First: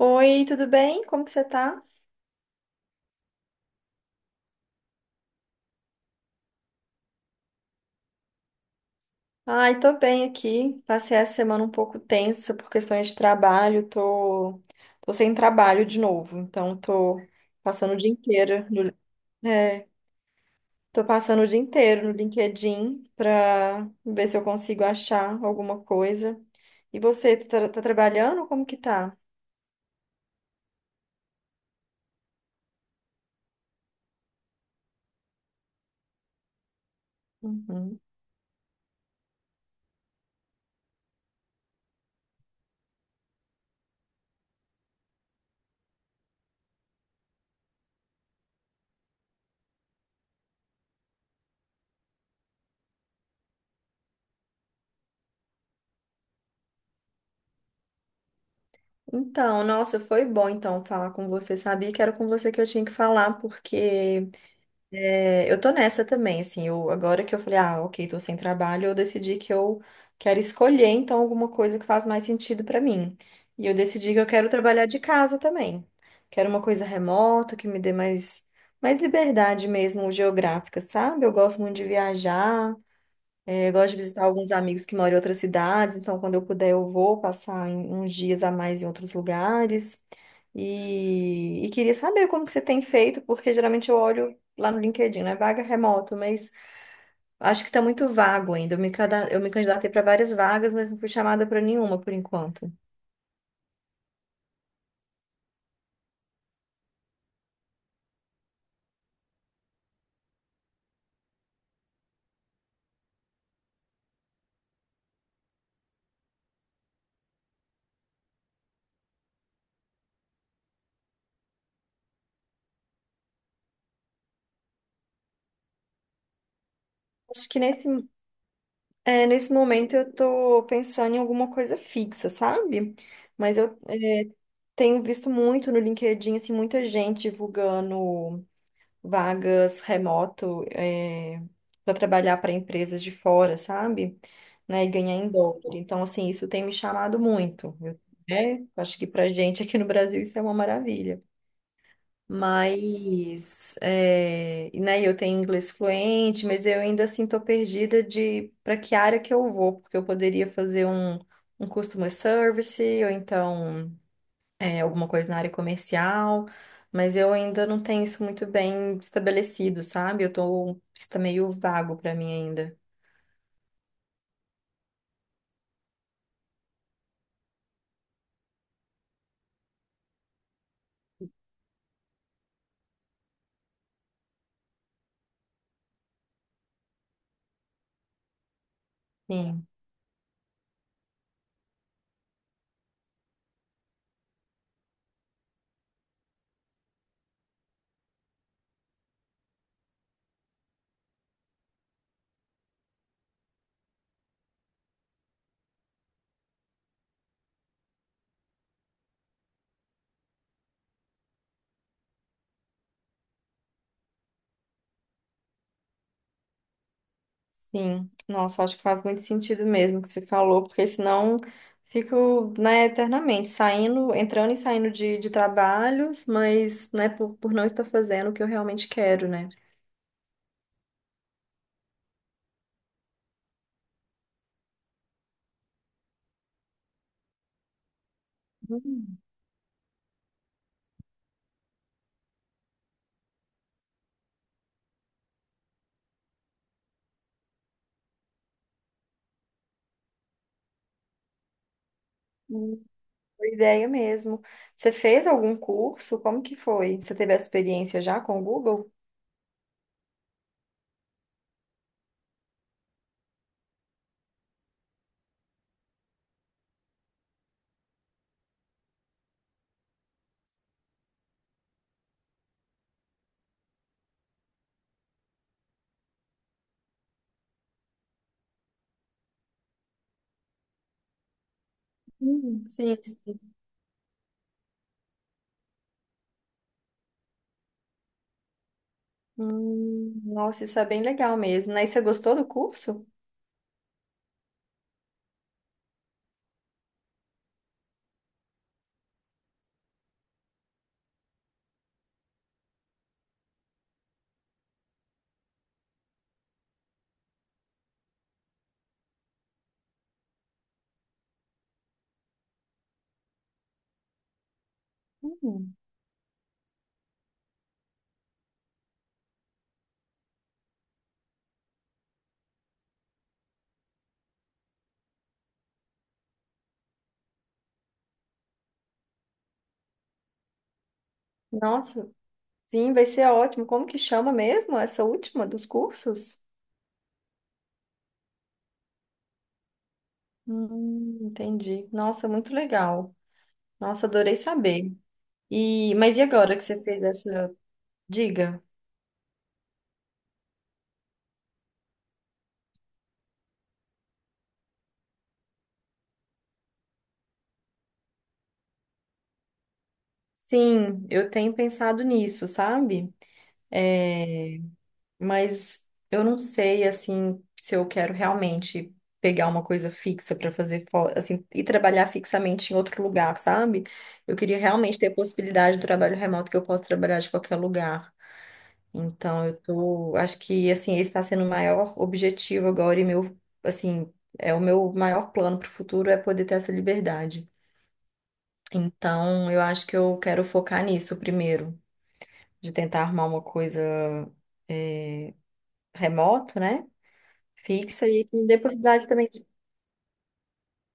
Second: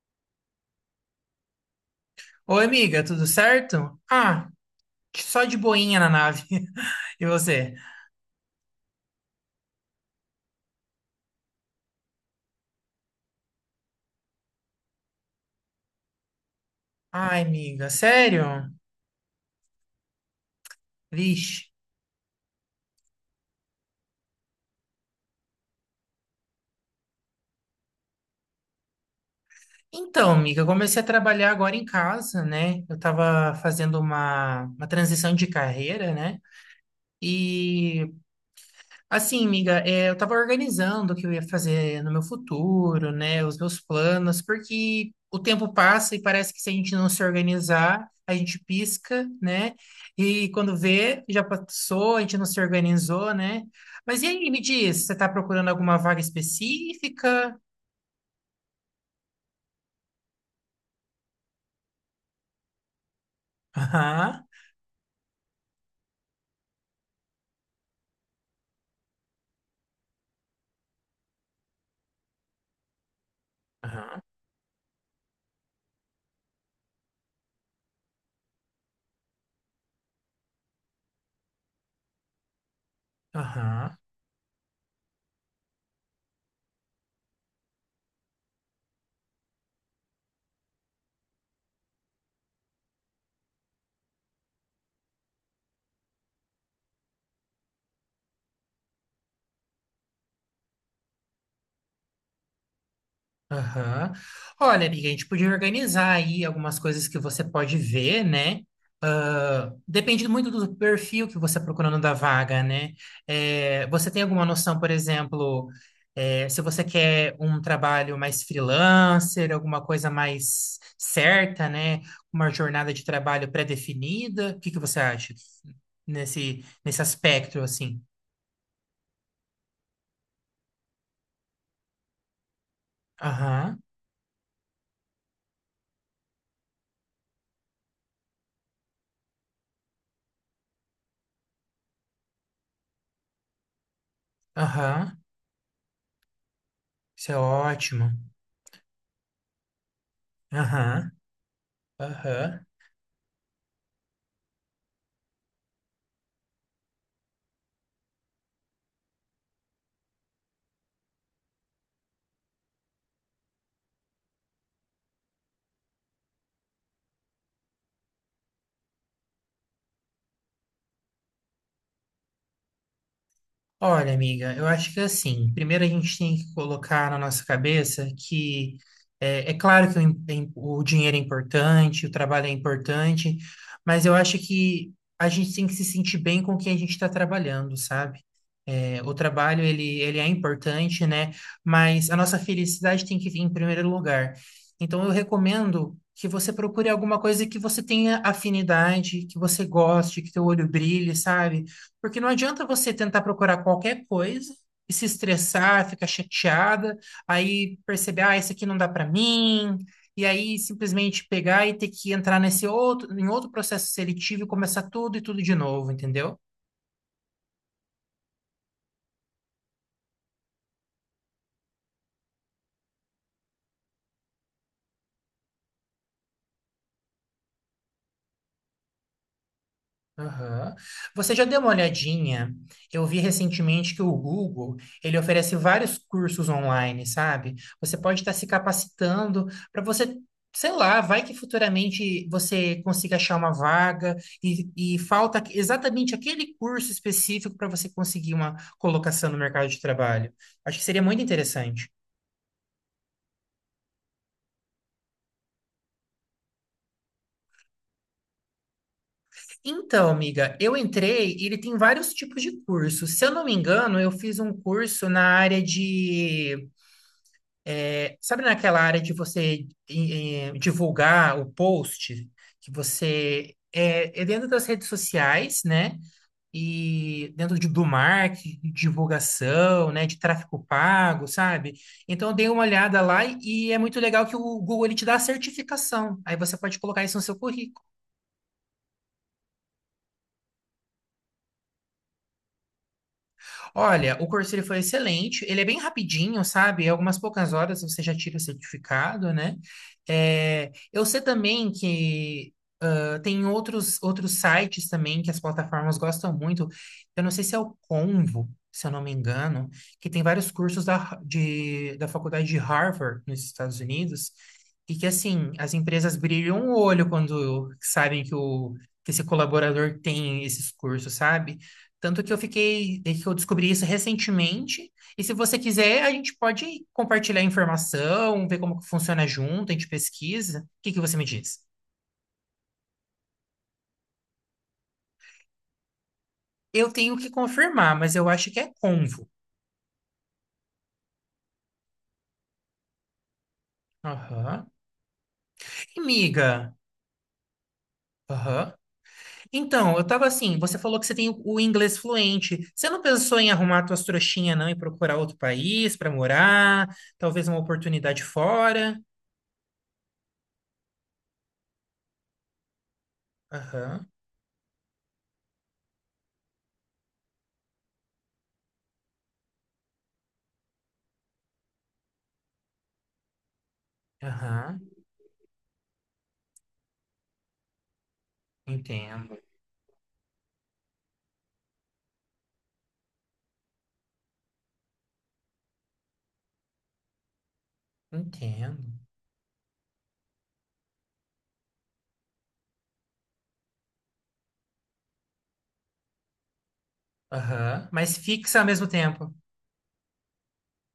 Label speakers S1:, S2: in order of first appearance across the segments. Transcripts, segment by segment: S1: Oi, tudo bem? Como que você tá?
S2: Oi, amiga, tudo certo? Só de boinha na nave. E você?
S1: Ai, tô bem aqui. Passei a semana um pouco tensa por questões de trabalho. Tô sem trabalho de novo, então tô
S2: Ai, amiga,
S1: passando o dia inteiro
S2: sério?
S1: no... é, tô passando o dia
S2: Vixe.
S1: inteiro no LinkedIn pra ver se eu consigo achar alguma coisa. E você, tá trabalhando? Como que tá?
S2: Então, amiga, eu comecei a trabalhar agora em casa, né? Eu tava fazendo uma transição de carreira, né?
S1: Uhum.
S2: E Assim, amiga, eu estava organizando o que eu ia fazer no meu futuro, né, os meus planos, porque o tempo passa e parece que se a gente não se organizar, a gente pisca, né, e quando vê, já passou, a gente não se organizou, né. Mas e aí, me diz, você está procurando alguma vaga específica?
S1: Então, nossa, foi bom então falar com você. Sabia que era com você que eu tinha que falar, porque
S2: Aham,
S1: é, eu tô nessa também, assim, eu, agora que eu falei, ah, ok, tô sem trabalho, eu decidi que eu quero escolher, então, alguma coisa que faz mais sentido pra mim. E eu decidi que
S2: aham,
S1: eu quero trabalhar de casa também. Quero uma coisa remota, que me dê mais, mais liberdade mesmo geográfica, sabe? Eu gosto muito de viajar, eu gosto
S2: aham.
S1: de visitar alguns amigos que moram em outras cidades, então quando eu puder eu vou uns dias a mais em outros lugares. E queria saber como que você tem feito, porque geralmente eu olho lá no LinkedIn, né? Vaga remoto, mas acho que está muito vago ainda. Eu me candidatei para várias vagas, mas não fui chamada para nenhuma por enquanto.
S2: Aham. Olha, amiga, a gente podia organizar aí algumas coisas que você pode ver, né? Ah, depende muito do perfil que você está procurando da vaga, né? Você tem alguma noção, por exemplo, se você quer um trabalho mais freelancer, alguma coisa mais certa, né? Uma jornada de trabalho pré-definida? O que que você acha nesse
S1: Acho que
S2: aspecto,
S1: nesse,
S2: assim?
S1: é, nesse momento eu tô pensando em alguma coisa fixa, sabe? Mas eu
S2: Aham,
S1: tenho visto muito no LinkedIn, assim, muita gente divulgando vagas remoto para trabalhar para empresas de fora, sabe? Né, e ganhar
S2: aham.
S1: em dólar. Então, assim, isso tem me chamado
S2: Isso é
S1: muito. Eu,
S2: ótimo.
S1: né? Acho que para gente aqui no Brasil isso é uma
S2: Aham,
S1: maravilha.
S2: aham.
S1: Mas, é, e, né, eu tenho inglês fluente, mas eu ainda assim tô perdida de para que área que eu vou, porque eu poderia fazer um customer service, ou então é, alguma coisa na área comercial, mas eu ainda não tenho isso muito bem estabelecido, sabe? Eu tô, isso tá meio vago pra mim ainda.
S2: Olha, amiga, eu acho que assim, primeiro a gente tem que colocar na nossa cabeça que é claro que o dinheiro é importante, o trabalho é importante, mas eu acho que a gente tem que se sentir bem com o que a gente está trabalhando, sabe? É, o trabalho
S1: Sim.
S2: ele é importante, né? Mas a nossa felicidade tem que vir em primeiro lugar. Então, eu recomendo que você procure alguma coisa que você tenha afinidade, que você goste, que teu olho brilhe, sabe? Porque não adianta você tentar procurar qualquer coisa e se estressar, ficar chateada, aí perceber, ah, isso aqui não dá para mim, e aí simplesmente pegar e ter que entrar em outro processo seletivo e começar tudo e tudo de novo, entendeu?
S1: Sim. Nossa, acho que faz muito sentido mesmo o que você falou, porque senão fico, né, eternamente saindo, entrando e saindo de trabalhos, mas, né, por não estar fazendo o que eu realmente quero, né?
S2: Aham. Você já deu uma olhadinha? Eu vi recentemente que o Google, ele oferece vários cursos online, sabe? Você pode estar se
S1: Hum,
S2: capacitando para você, sei lá, vai que futuramente você consiga achar uma vaga e falta exatamente aquele curso específico para você conseguir uma colocação no mercado de trabalho. Acho que seria muito interessante.
S1: hum, boa ideia mesmo. Você fez algum curso? Como que foi? Você teve essa experiência já com o Google?
S2: Então, amiga, eu entrei e ele tem vários tipos de cursos. Se eu não me engano, eu fiz um curso na área de. Sabe naquela área de você divulgar o post, que você é dentro das redes sociais, né? E dentro do marketing, de divulgação, né? De tráfego pago, sabe? Então eu dei uma
S1: Hum. Sim,
S2: olhada lá
S1: sim.
S2: e é muito legal que o Google ele te dá a certificação. Aí você pode colocar isso no seu currículo.
S1: Nossa, isso é bem legal mesmo, né? E você gostou do curso?
S2: Olha, o curso ele foi excelente, ele é bem rapidinho, sabe? Em algumas poucas horas você já tira o certificado, né? É, eu sei também que. Ah, tem outros sites também que as plataformas gostam muito. Eu não sei se é o Convo, se eu não me engano, que tem vários cursos da faculdade de Harvard nos Estados Unidos, e que assim, as
S1: Hum,
S2: empresas brilham o olho quando sabem que esse colaborador tem esses cursos, sabe? Tanto que eu fiquei, é que eu descobri isso recentemente. E se você quiser, a gente pode compartilhar a informação, ver como que funciona junto, a gente pesquisa. O que que você me diz?
S1: nossa, sim, vai ser ótimo. Como que chama mesmo essa última dos cursos?
S2: Eu tenho que confirmar, mas eu acho que é Convo.
S1: Entendi. Nossa, muito legal. Nossa, adorei
S2: Aham.
S1: saber. E, mas e agora
S2: Amiga.
S1: que
S2: Miga.
S1: você fez essa diga?
S2: Aham. Então, eu tava assim, você falou que você tem o inglês fluente. Você não pensou em arrumar tuas trouxinhas, não, e procurar outro país para morar? Talvez uma oportunidade fora?
S1: Sim, eu tenho pensado nisso, sabe?
S2: Aham.
S1: Mas eu não sei assim se eu quero realmente pegar uma coisa fixa para assim e trabalhar fixamente em outro lugar, sabe? Eu queria
S2: Aham.
S1: realmente ter a possibilidade do trabalho remoto que eu posso trabalhar de qualquer lugar.
S2: Entendo.
S1: Então eu tô, acho que assim esse está sendo o maior objetivo agora e meu assim é o meu maior plano para o futuro é poder ter essa liberdade.
S2: Entendo.
S1: Então eu acho que eu quero focar nisso primeiro, de tentar arrumar uma coisa é, remoto, né?
S2: Aham.
S1: Fixa
S2: Mas
S1: e que me dê
S2: fixa ao mesmo
S1: possibilidade também
S2: tempo.
S1: de...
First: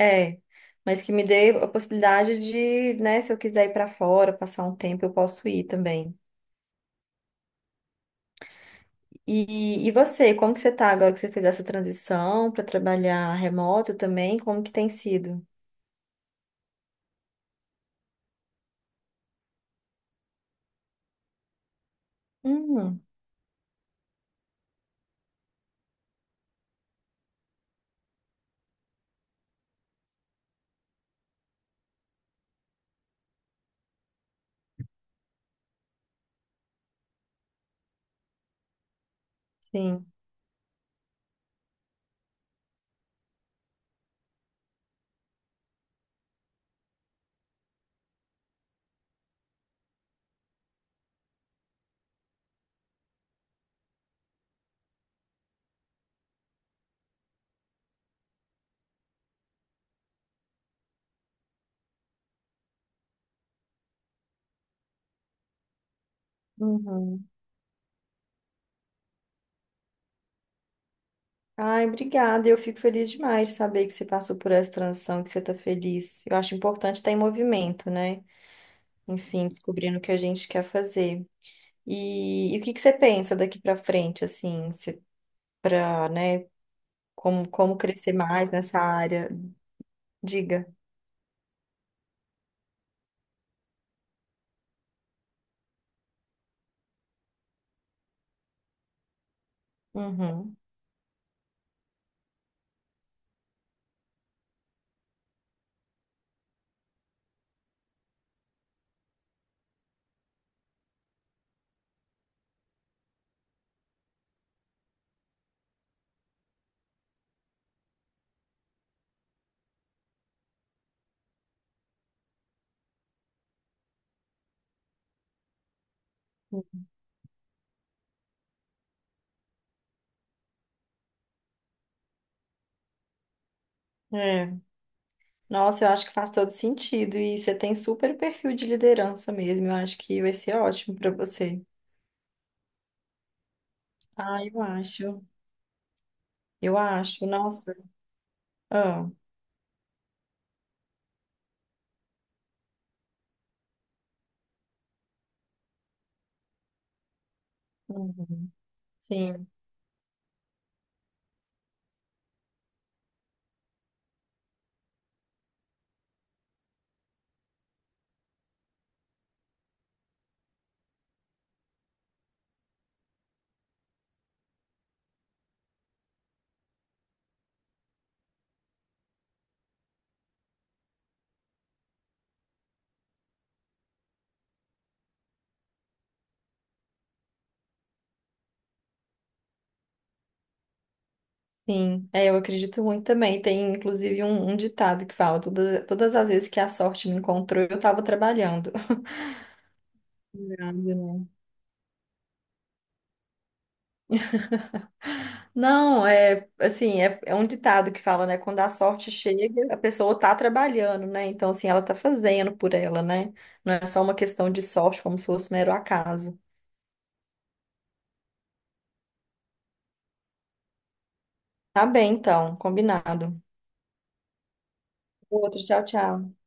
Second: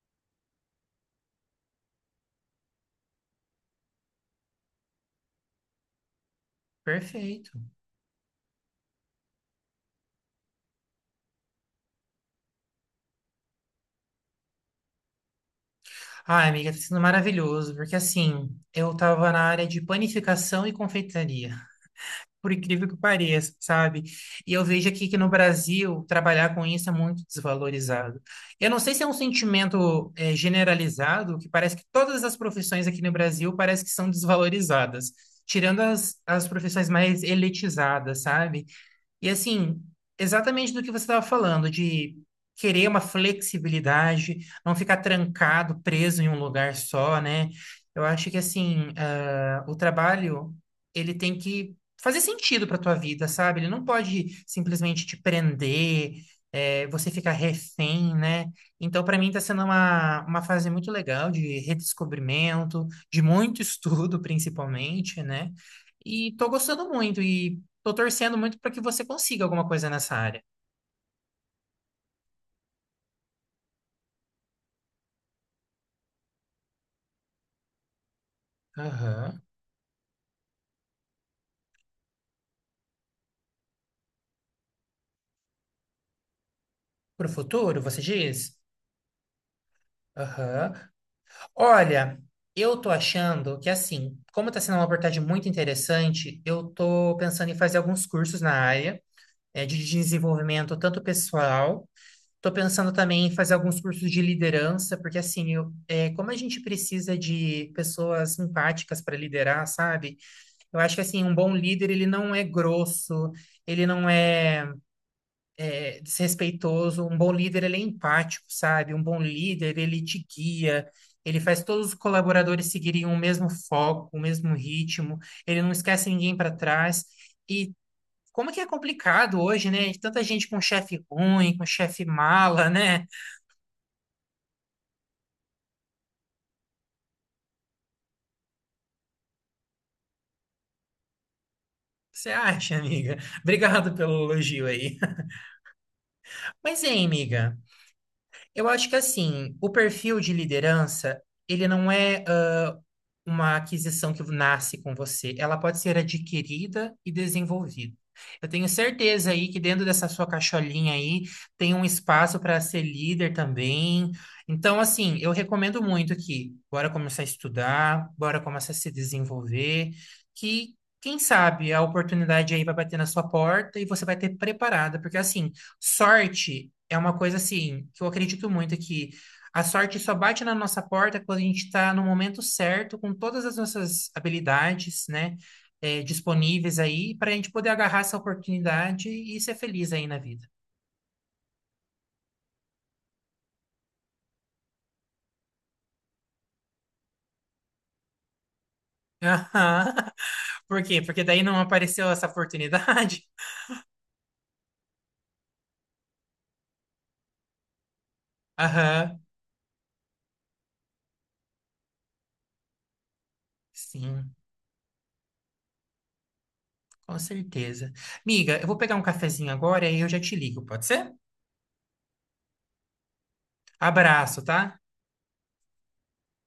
S1: é, mas que me dê a possibilidade de, né, se eu quiser ir para fora, passar um tempo, eu posso ir também.
S2: Perfeito.
S1: E você, como que você tá agora que você fez essa transição para trabalhar remoto também? Como que tem sido?
S2: Ah, amiga, tá sendo maravilhoso, porque assim, eu tava na área de panificação e confeitaria. Por incrível que
S1: Hum,
S2: pareça, sabe? E eu vejo aqui que no Brasil trabalhar com isso é muito desvalorizado. Eu não sei se é um sentimento generalizado, que parece que todas as profissões aqui no Brasil parece que são desvalorizadas, tirando as profissões mais elitizadas, sabe? E assim,
S1: sim.
S2: exatamente do que você estava falando, de querer uma flexibilidade, não ficar trancado, preso em um lugar só, né? Eu acho que assim, ah, o trabalho, ele tem que fazer sentido para tua vida, sabe? Ele não pode simplesmente te prender, você ficar refém, né? Então, para mim, está sendo uma fase muito legal de redescobrimento, de muito estudo, principalmente, né? E tô gostando muito.
S1: Uhum.
S2: E. Tô torcendo muito para que você consiga alguma coisa nessa área.
S1: Ai, obrigada. Eu fico feliz demais de saber que você passou por essa transição, que você tá feliz. Eu acho importante estar em movimento, né?
S2: Aham.
S1: Enfim, descobrindo o que a gente quer fazer. E o que que você pensa daqui para frente, assim? Para, né,
S2: Pro
S1: como
S2: futuro, você
S1: crescer mais
S2: diz?
S1: nessa área. Diga.
S2: Aham. Olha, eu tô achando que assim, como tá sendo uma abordagem muito interessante, eu tô pensando em fazer alguns cursos na área, de
S1: Uhum.
S2: desenvolvimento tanto pessoal, tô pensando também em fazer alguns cursos de liderança, porque assim, como a gente precisa de pessoas empáticas para liderar, sabe? Eu acho que assim, um bom líder, ele não é grosso, ele não é desrespeitoso. Um bom líder, ele é empático, sabe? Um bom líder, ele te guia, ele faz todos os colaboradores seguirem o mesmo foco, o mesmo ritmo, ele não esquece ninguém para trás. E como que é complicado hoje, né? Tanta gente com chefe ruim, com chefe mala, né?
S1: É. Nossa, eu acho que faz todo sentido e você tem super perfil de liderança mesmo. Eu acho que vai ser ótimo para você.
S2: Você acha, amiga? Obrigado pelo
S1: Ah, eu
S2: elogio aí.
S1: acho. Eu
S2: Mas, hein,
S1: acho.
S2: amiga,
S1: Nossa.
S2: eu acho que
S1: Ah.
S2: assim, o perfil de liderança, ele não é uma aquisição que nasce com você, ela pode ser adquirida e desenvolvida. Eu
S1: Uhum.
S2: tenho certeza
S1: Sim,
S2: aí que dentro dessa sua caixolinha aí tem um espaço para ser líder também. Então, assim, eu recomendo muito que bora começar a estudar, bora começar a se desenvolver, que quem sabe a oportunidade aí vai bater na sua porta e você vai ter preparada, porque assim, sorte é uma coisa assim que eu acredito muito que a sorte só bate na nossa porta quando a gente está no momento certo, com todas as nossas habilidades, né, disponíveis aí, para a gente poder agarrar essa oportunidade e ser feliz aí na vida.
S1: sim. É, eu acredito muito também. Tem inclusive um ditado que fala: todas as vezes que a sorte me encontrou, eu estava trabalhando.
S2: Aham. Por quê? Porque daí não apareceu essa oportunidade?
S1: Não, é assim, é um ditado que fala, né? Quando a sorte
S2: Aham.
S1: chega, a pessoa tá trabalhando, né? Então, assim, ela tá fazendo por ela, né? Não é só uma
S2: Sim,
S1: questão de sorte, como se fosse mero acaso.
S2: com certeza. Miga, eu vou pegar um cafezinho agora e eu já te ligo, pode ser?
S1: Tá bem, então, combinado.
S2: Abraço, tá?
S1: Outro, tchau, tchau.